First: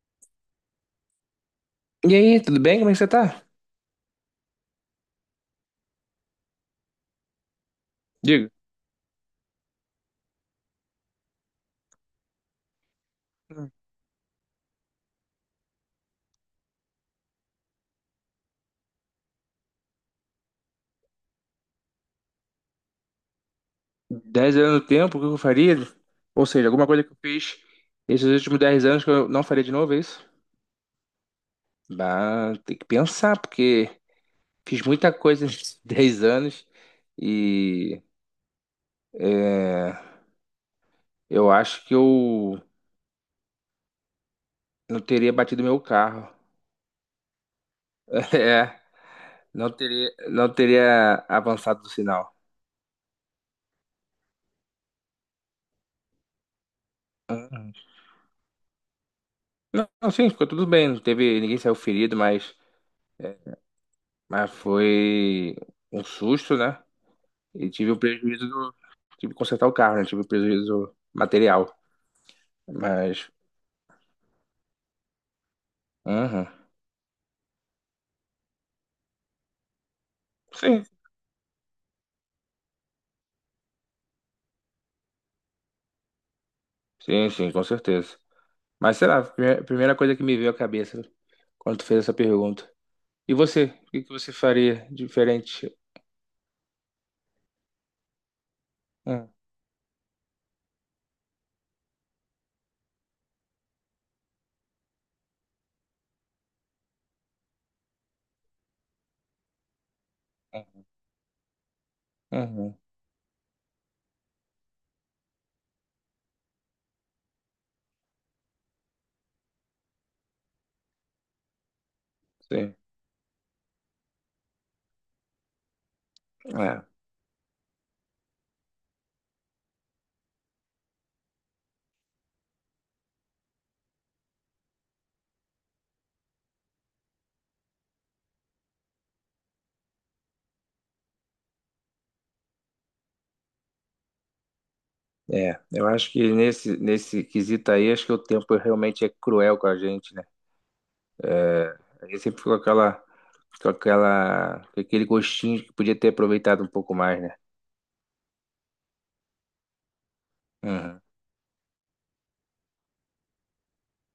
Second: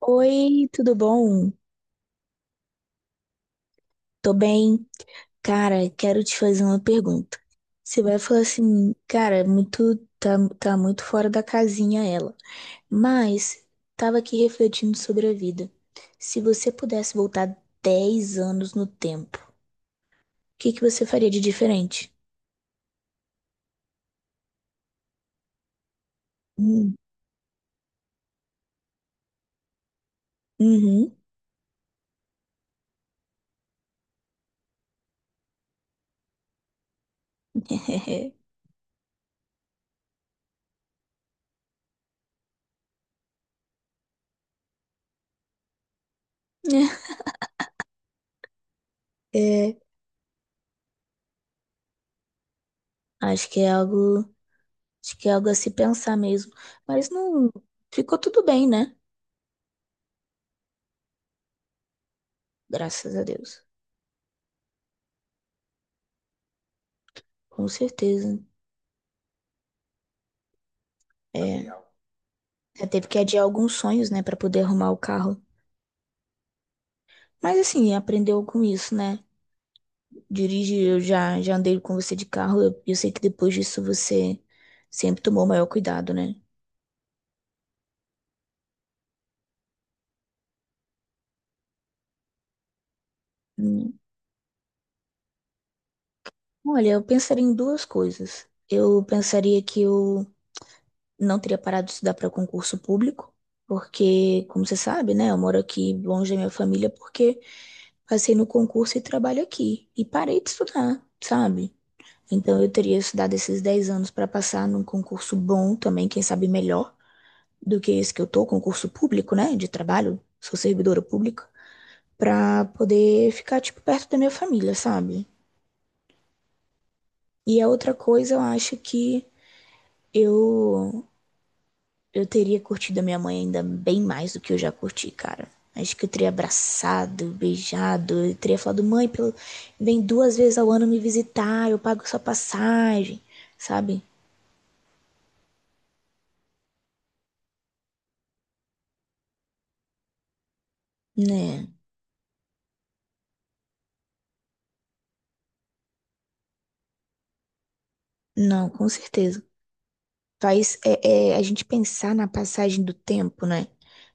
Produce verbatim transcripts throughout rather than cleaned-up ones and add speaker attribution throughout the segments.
Speaker 1: Oi, tudo bom?
Speaker 2: E aí, tudo bem? Como é que você tá?
Speaker 1: Tô bem. Cara, quero te fazer uma pergunta. Você vai falar
Speaker 2: Diga.
Speaker 1: assim, cara, muito tá, tá muito fora da casinha ela. Mas tava aqui refletindo sobre a vida. Se você pudesse voltar dez anos no tempo, o que que você faria de diferente?
Speaker 2: Dez anos no tempo, o que eu faria? Ou seja, alguma
Speaker 1: Hum,
Speaker 2: coisa que eu fiz esses últimos dez anos que eu não faria de novo, é isso?
Speaker 1: Uhum.
Speaker 2: Bah, tem que pensar, porque fiz muita coisa nesses dez anos e é, eu acho que eu não teria batido meu carro. É, não
Speaker 1: É,
Speaker 2: teria, não teria avançado do sinal.
Speaker 1: acho que é algo, acho que é algo a se pensar mesmo. Mas não ficou tudo bem, né?
Speaker 2: Não, não, sim, ficou tudo bem, não teve, ninguém saiu ferido, mas,
Speaker 1: Graças a Deus.
Speaker 2: mas foi um susto, né? E
Speaker 1: Com
Speaker 2: tive o
Speaker 1: certeza.
Speaker 2: prejuízo do. Tive que consertar o carro, né? Tive o prejuízo material.
Speaker 1: É, já teve que
Speaker 2: Mas.
Speaker 1: adiar alguns sonhos, né, pra poder arrumar o carro.
Speaker 2: Uhum.
Speaker 1: Mas assim, aprendeu com isso, né? Dirige,
Speaker 2: Sim,
Speaker 1: eu já, já andei com você de carro, eu, eu sei que depois disso você sempre tomou maior cuidado, né?
Speaker 2: sim, sim, com certeza. Mas sei lá, a primeira primeira coisa que me veio à cabeça quando tu fez essa pergunta. E você? O
Speaker 1: Hum,
Speaker 2: que que você faria diferente?
Speaker 1: Olha, eu pensaria em duas coisas. Eu
Speaker 2: Uhum,
Speaker 1: pensaria que eu não teria parado de estudar para concurso público, porque, como você sabe, né, eu moro aqui longe da minha família porque passei no concurso e trabalho aqui. E parei de estudar, sabe? Então eu
Speaker 2: uhum,
Speaker 1: teria estudado esses dez anos para passar num concurso bom também, quem sabe melhor do que esse que eu tô, concurso público, né, de trabalho, sou servidora pública, para
Speaker 2: sim.
Speaker 1: poder ficar tipo perto da minha família, sabe? E a outra coisa, eu acho que eu eu teria curtido a minha mãe ainda bem mais do que eu já curti, cara. Acho que eu teria abraçado, beijado, eu teria falado, mãe, pelo... vem duas vezes ao ano me visitar, eu pago sua passagem, sabe?
Speaker 2: É, é. Eu acho que nesse, nesse quesito aí, acho que o tempo realmente é cruel com a gente, né?
Speaker 1: Né?
Speaker 2: É, a gente sempre ficou com aquela, com aquela, com aquele gostinho de que podia ter aproveitado um pouco mais, né?
Speaker 1: Não, com certeza. Faz
Speaker 2: Uhum.
Speaker 1: é, é, a gente pensar na passagem do tempo, né?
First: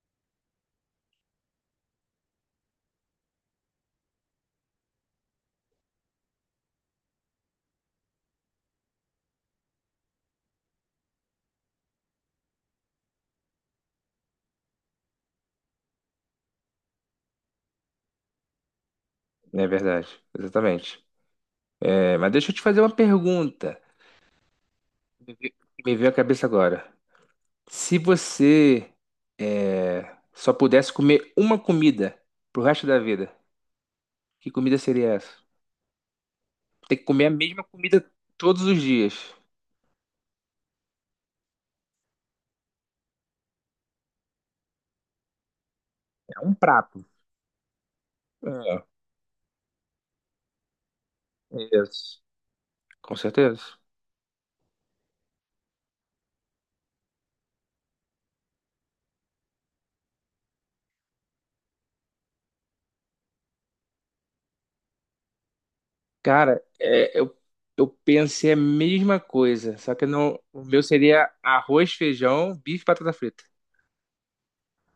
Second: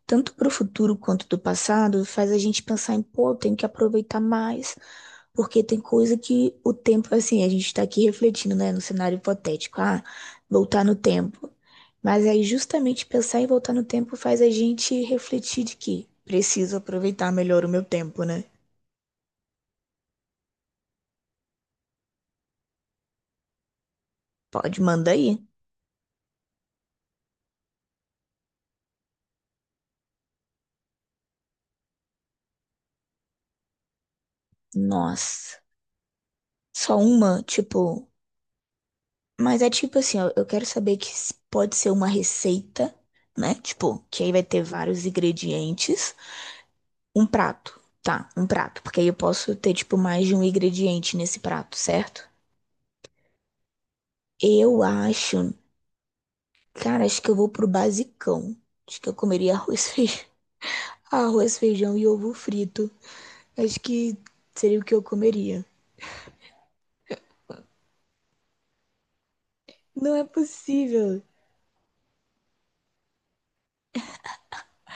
Speaker 1: Tanto para o futuro quanto do passado, faz a gente pensar em, pô, tem que aproveitar mais, porque tem coisa que o tempo, assim, a gente está aqui refletindo, né, no cenário hipotético, ah, voltar no tempo. Mas aí justamente pensar em voltar no tempo faz a gente refletir de que preciso aproveitar melhor o meu tempo, né?
Speaker 2: É verdade, exatamente. É, mas deixa eu te fazer uma pergunta.
Speaker 1: Pode, manda
Speaker 2: Me
Speaker 1: aí.
Speaker 2: veio Me veio à cabeça agora. Se você é, só pudesse comer uma comida pro resto da vida, que comida seria essa?
Speaker 1: Nossa,
Speaker 2: Tem
Speaker 1: só
Speaker 2: que comer a
Speaker 1: uma,
Speaker 2: mesma comida
Speaker 1: tipo.
Speaker 2: todos os dias.
Speaker 1: Mas é tipo assim, ó, eu quero saber que s- pode ser uma receita, né? Tipo, que aí vai ter vários ingredientes.
Speaker 2: É um prato.
Speaker 1: Um prato, tá? Um prato,
Speaker 2: É,
Speaker 1: porque aí eu posso ter, tipo, mais de um ingrediente nesse prato,
Speaker 2: isso.
Speaker 1: certo?
Speaker 2: Com certeza.
Speaker 1: Eu acho, cara, acho que eu vou pro basicão. Acho que eu comeria arroz, feijão, arroz, feijão e ovo frito. Acho que seria o que eu comeria.
Speaker 2: Cara, é, eu, eu pensei a mesma coisa, só que
Speaker 1: Não é
Speaker 2: não, o meu
Speaker 1: possível,
Speaker 2: seria arroz, feijão, bife e batata frita.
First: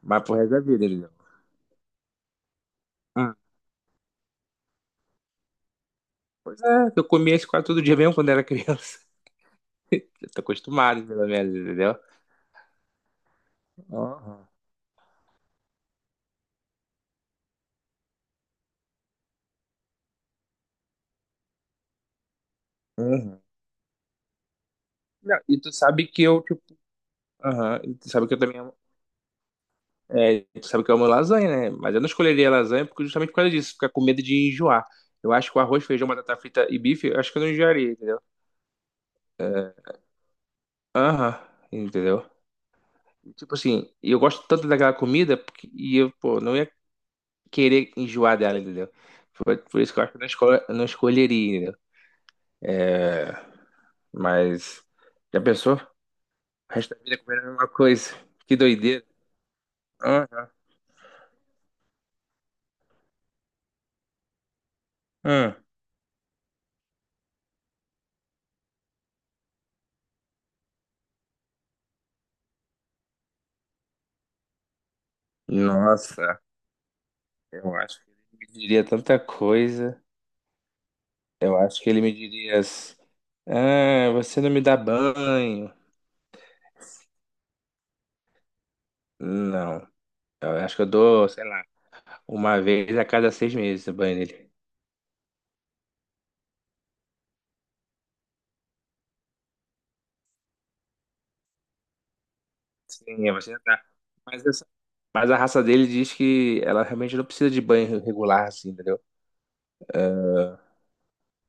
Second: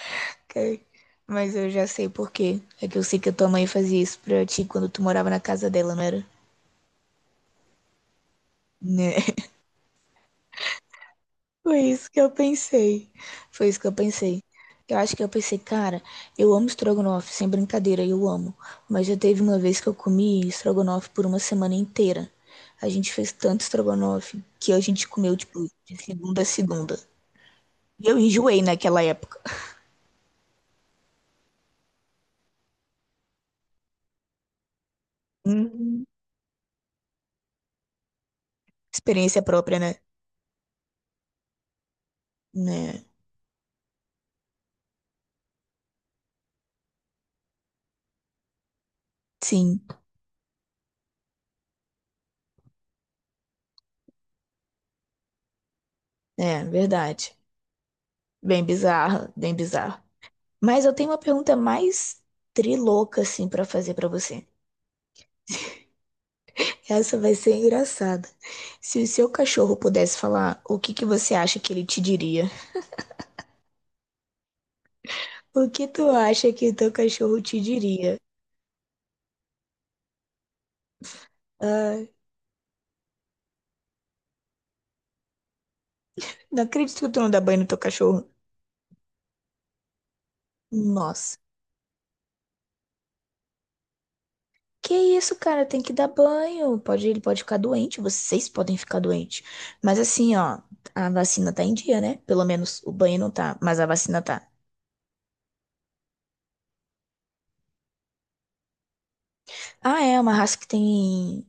Speaker 2: Mas pro resto da
Speaker 1: cara.
Speaker 2: vida, entendeu?
Speaker 1: Mas eu já sei por quê. É que eu sei que a tua mãe fazia isso pra ti quando tu morava na casa dela, não era?
Speaker 2: Pois é, eu comia isso quase todo dia mesmo quando era criança.
Speaker 1: Né?
Speaker 2: Eu tô acostumado, pelo menos,
Speaker 1: Foi
Speaker 2: entendeu?
Speaker 1: isso que eu pensei. Foi isso que eu pensei.
Speaker 2: Aham,
Speaker 1: Eu acho que eu pensei, cara, eu amo estrogonofe, sem brincadeira, eu amo. Mas já teve uma vez que eu comi estrogonofe por uma semana inteira. A gente fez
Speaker 2: aham.
Speaker 1: tanto estrogonofe que a gente comeu,
Speaker 2: Não, e
Speaker 1: tipo,
Speaker 2: tu
Speaker 1: de
Speaker 2: sabe que eu,
Speaker 1: segunda a
Speaker 2: tipo,
Speaker 1: segunda.
Speaker 2: aham, e
Speaker 1: E
Speaker 2: tu
Speaker 1: eu
Speaker 2: sabe que eu também
Speaker 1: enjoei
Speaker 2: amo,
Speaker 1: naquela época.
Speaker 2: é, tu sabe que eu amo lasanha, né? Mas eu não escolheria lasanha porque justamente por causa disso, ficar com medo de enjoar. Eu acho que o arroz,
Speaker 1: Uhum.
Speaker 2: feijão, batata frita e bife, eu acho que eu não enjoaria, entendeu?
Speaker 1: Experiência própria,
Speaker 2: É,
Speaker 1: né?
Speaker 2: aham, entendeu?
Speaker 1: Né?
Speaker 2: Tipo assim, e eu gosto tanto daquela comida porque, e eu, pô, não ia querer enjoar dela, entendeu? Por, por
Speaker 1: Sim,
Speaker 2: isso que eu acho que eu não, escol- eu não escolheria, entendeu? É, mas já pensou?
Speaker 1: é
Speaker 2: O resto da vida
Speaker 1: verdade.
Speaker 2: comendo a mesma coisa. Que
Speaker 1: Bem
Speaker 2: doideira.
Speaker 1: bizarra, bem bizarro.
Speaker 2: Ah,
Speaker 1: Mas eu tenho uma pergunta mais trilouca, assim, pra fazer pra você.
Speaker 2: ah.
Speaker 1: Essa vai ser engraçada. Se o seu cachorro pudesse falar, o que que você acha que ele te diria? O que tu
Speaker 2: Nossa,
Speaker 1: acha que o teu cachorro te
Speaker 2: eu acho que
Speaker 1: diria?
Speaker 2: ele me diria tanta coisa. Eu acho que ele
Speaker 1: Ah,
Speaker 2: me diria assim, ah, você não me dá banho.
Speaker 1: não acredito que tu não dá banho no teu cachorro.
Speaker 2: Não. Eu acho que eu dou,
Speaker 1: Nossa.
Speaker 2: sei lá, uma vez a cada seis meses o banho dele.
Speaker 1: Que isso, cara? Tem que dar banho. Pode, ele pode ficar doente, vocês podem ficar doentes. Mas assim, ó, a vacina tá em dia, né? Pelo menos o banho não
Speaker 2: Sim, você
Speaker 1: tá, mas
Speaker 2: tá.
Speaker 1: a vacina
Speaker 2: Mas,
Speaker 1: tá.
Speaker 2: essa- mas a raça dele diz que ela realmente não precisa de banho regular, assim, entendeu?
Speaker 1: Ah, é uma raça que tem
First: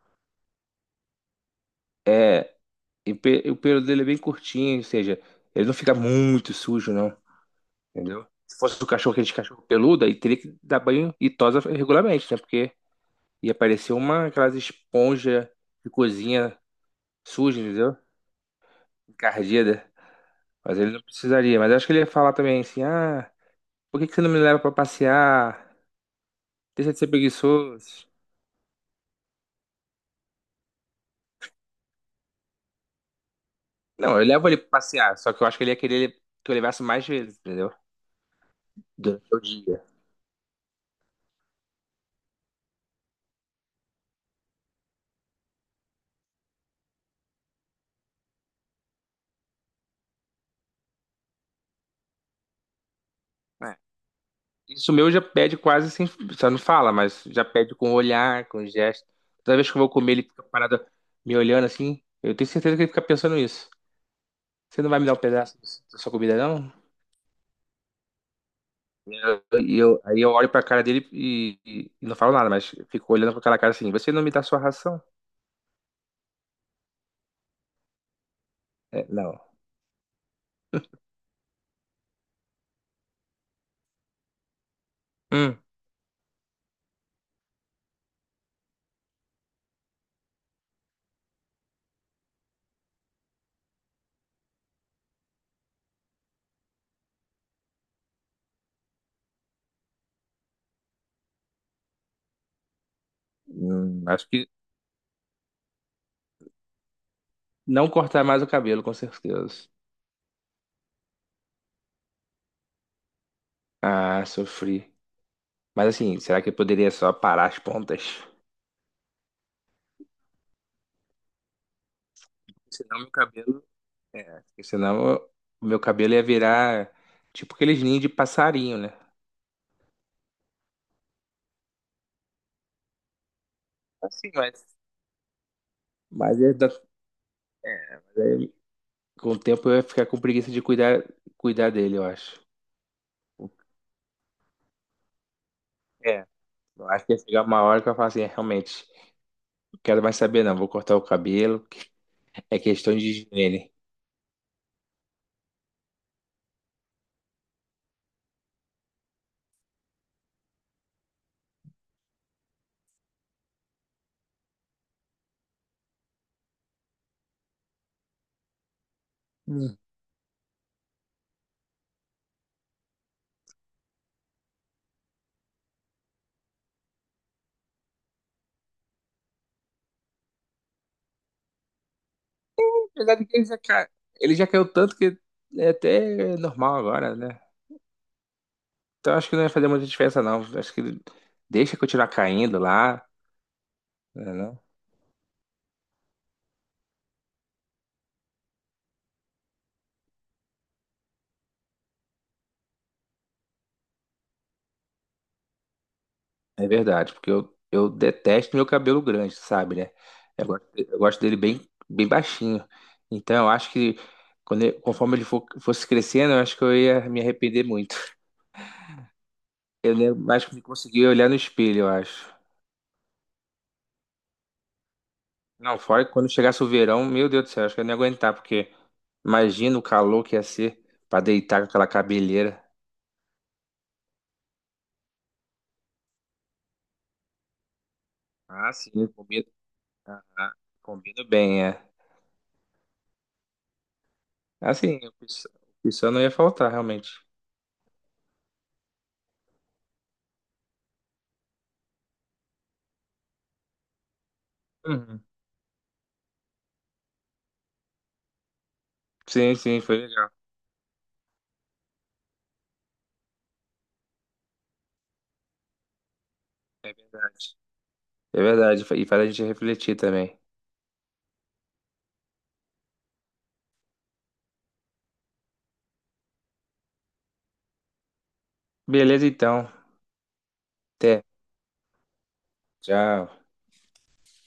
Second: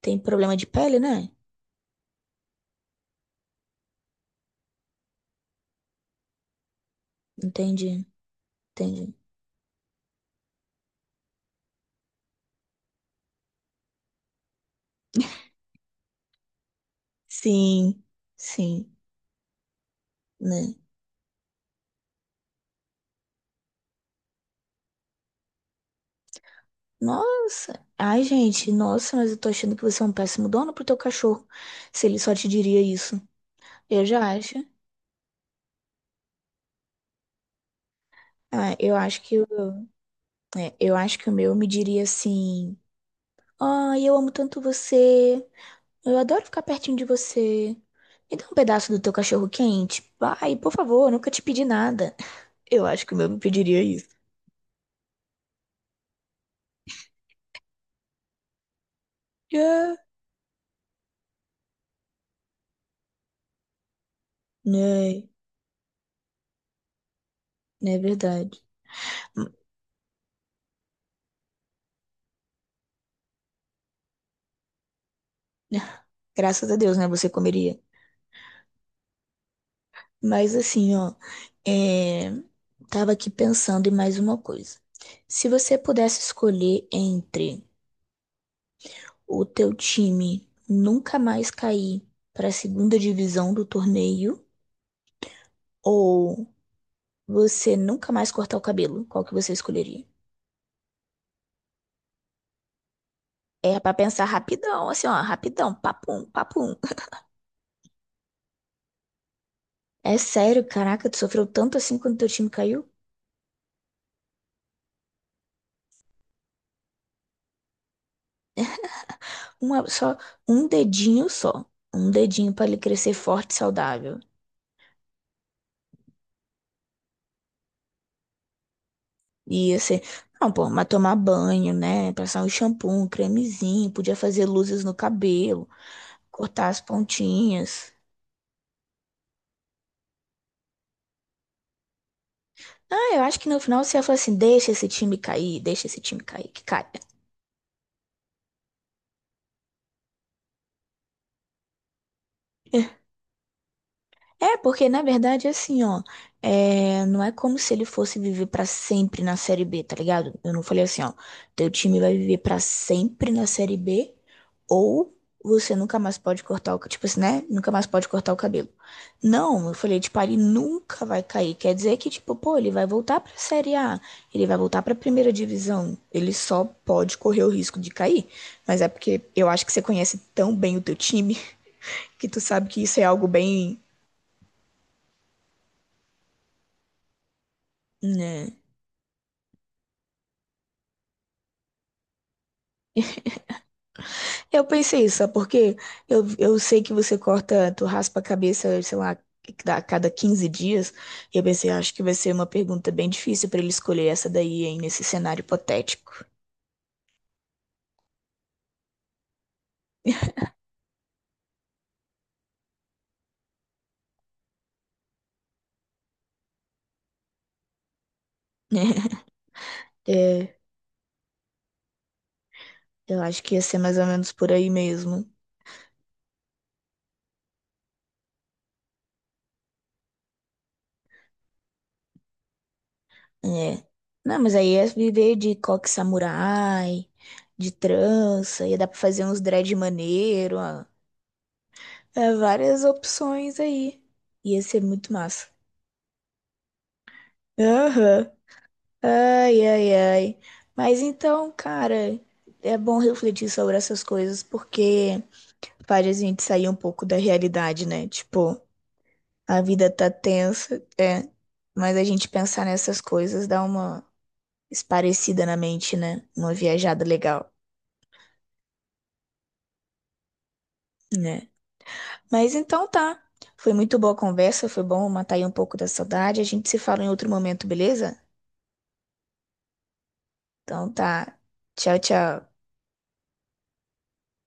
Speaker 1: tem problema de pele, né?
Speaker 2: É, e o pe- o pelo dele é bem curtinho, ou seja, ele não fica muito sujo, não,
Speaker 1: Entendi,
Speaker 2: entendeu? Se fosse o cachorro,
Speaker 1: entendi.
Speaker 2: aquele cachorro peludo, aí teria que dar banho e tosa regularmente, né? Porque ia aparecer uma, aquelas esponja de cozinha suja, entendeu?
Speaker 1: Sim, sim,
Speaker 2: Encardida.
Speaker 1: né?
Speaker 2: Mas ele não precisaria. Mas eu acho que ele ia falar também assim, ah, por que que você não me leva pra passear? Deixa de ser
Speaker 1: Nossa.
Speaker 2: preguiçoso.
Speaker 1: Ai, gente, nossa, mas eu tô achando que você é um péssimo dono pro teu cachorro, se ele só te diria isso. Eu
Speaker 2: Não,
Speaker 1: já
Speaker 2: eu levo ele
Speaker 1: acho.
Speaker 2: pra passear, só que eu acho que ele ia querer que eu levasse mais vezes, entendeu?
Speaker 1: Ah, eu acho
Speaker 2: Durante o
Speaker 1: que, o-
Speaker 2: dia.
Speaker 1: É, eu acho que o meu me diria assim: Ai, eu amo tanto você. Eu adoro ficar pertinho de você. Me dá um pedaço do teu cachorro quente. Vai, por favor, eu nunca te pedi nada. Eu acho que o meu me
Speaker 2: É.
Speaker 1: pediria isso.
Speaker 2: Isso meu já pede quase sem. Só não fala, mas já pede com olhar, com gesto. Toda vez que eu vou
Speaker 1: É.
Speaker 2: comer, ele fica parado me olhando assim. Eu tenho certeza que ele fica pensando isso. Você não vai me dar um
Speaker 1: Né,
Speaker 2: pedaço da sua comida, não?
Speaker 1: não é verdade.
Speaker 2: E eu,
Speaker 1: Hum,
Speaker 2: e eu- aí eu olho pra cara dele e, e- e não falo nada, mas fico olhando com aquela cara assim: Você não me dá sua ração?
Speaker 1: Graças a Deus, né? Você comeria.
Speaker 2: É, não.
Speaker 1: Mas assim, ó, é... tava aqui pensando em mais uma coisa. Se
Speaker 2: Hum,
Speaker 1: você pudesse escolher entre o teu time nunca mais cair para a segunda divisão do torneio ou você nunca mais cortar o cabelo, qual que você escolheria? É pra
Speaker 2: hum,
Speaker 1: pensar
Speaker 2: acho que
Speaker 1: rapidão, assim, ó, rapidão, papum, papum.
Speaker 2: não cortar mais o cabelo, com certeza.
Speaker 1: É sério, caraca, tu sofreu tanto assim quando teu time caiu?
Speaker 2: Ah, sofri. Mas assim, será que eu poderia só parar as pontas?
Speaker 1: Uma, só um dedinho só. Um dedinho pra ele
Speaker 2: Senão meu
Speaker 1: crescer forte e
Speaker 2: cabelo.
Speaker 1: saudável.
Speaker 2: É, porque senão eu- o meu cabelo ia virar tipo aqueles ninhos de passarinho, né?
Speaker 1: E assim, não, pô, mas tomar banho, né? Passar um shampoo, um cremezinho, podia
Speaker 2: Assim,
Speaker 1: fazer
Speaker 2: mas.
Speaker 1: luzes no cabelo,
Speaker 2: Mas é da-
Speaker 1: cortar as pontinhas.
Speaker 2: é, mas aí com o tempo eu ia ficar com preguiça de cuidar, cuidar dele, eu acho.
Speaker 1: Ah, eu acho que no final você ia falar assim: deixa esse time cair, deixa esse time
Speaker 2: É,
Speaker 1: cair, que caia.
Speaker 2: eu acho que ia chegar uma hora que eu falo assim, é, realmente, não quero mais saber não, vou cortar o cabelo, é questão de higiene.
Speaker 1: É, porque na verdade, assim, ó, é, não é como se ele fosse viver pra sempre na Série B, tá ligado? Eu não falei assim, ó, teu time vai viver pra sempre na Série B, ou você nunca mais pode cortar o, ca- tipo assim, né? Nunca mais pode cortar o cabelo. Não, eu
Speaker 2: Hum.
Speaker 1: falei, tipo, ah, ele nunca vai cair. Quer dizer que, tipo, pô, ele vai voltar pra Série A, ele vai voltar pra primeira divisão. Ele só pode correr o risco de cair. Mas é porque eu acho que você conhece tão bem o teu time que tu sabe que isso é
Speaker 2: Apesar de
Speaker 1: algo
Speaker 2: que ele já,
Speaker 1: bem,
Speaker 2: ca- ele já caiu tanto que é até normal agora, né?
Speaker 1: né?
Speaker 2: Então acho que não ia fazer muita diferença não, acho que deixa continuar caindo lá, né, não?
Speaker 1: Eu pensei isso, sabe por quê? Eu, eu sei que você corta, tu raspa a cabeça, sei lá, a cada quinze dias. E eu pensei, "Ah, acho que vai ser uma pergunta bem difícil pra ele escolher essa daí, hein, nesse cenário hipotético."
Speaker 2: É verdade, porque eu, eu detesto meu cabelo grande, sabe, né? Eu gosto, eu gosto dele bem, bem baixinho. Então, eu acho que quando ele- conforme ele for fosse crescendo, eu acho que eu ia me arrepender muito. Eu nem- acho que
Speaker 1: É,
Speaker 2: me consegui olhar no espelho, eu acho.
Speaker 1: eu acho que ia ser mais ou menos por aí mesmo.
Speaker 2: Não, fora que quando chegasse o verão, meu Deus do céu, acho que eu não ia aguentar, porque imagina o calor que ia ser pra deitar com aquela cabeleira.
Speaker 1: É. Não, mas aí ia viver de coque samurai, de trança,
Speaker 2: Ah,
Speaker 1: ia dar pra
Speaker 2: sim,
Speaker 1: fazer uns
Speaker 2: combina,
Speaker 1: dread
Speaker 2: ah, ah,
Speaker 1: maneiro, ó.
Speaker 2: combina bem, é.
Speaker 1: É, várias opções aí. Ia ser
Speaker 2: Assim, o
Speaker 1: muito massa.
Speaker 2: pessoal não ia faltar, realmente.
Speaker 1: Aham. Ai, ai, ai. Mas então, cara, é bom refletir sobre essas coisas porque
Speaker 2: Uhum.
Speaker 1: faz a gente sair um pouco da realidade, né? Tipo,
Speaker 2: Sim,
Speaker 1: a
Speaker 2: sim,
Speaker 1: vida
Speaker 2: foi
Speaker 1: tá
Speaker 2: legal.
Speaker 1: tensa, é, mas a gente pensar nessas coisas dá uma esparecida na mente, né? Uma
Speaker 2: É
Speaker 1: viajada legal,
Speaker 2: verdade. É verdade. E faz a gente refletir também.
Speaker 1: né? Mas então tá. Foi muito boa a conversa, foi bom matar aí um pouco da saudade. A gente se fala em outro momento, beleza?
Speaker 2: Beleza, então.
Speaker 1: Então
Speaker 2: Até.
Speaker 1: tá. Tchau, tchau.
Speaker 2: Tchau.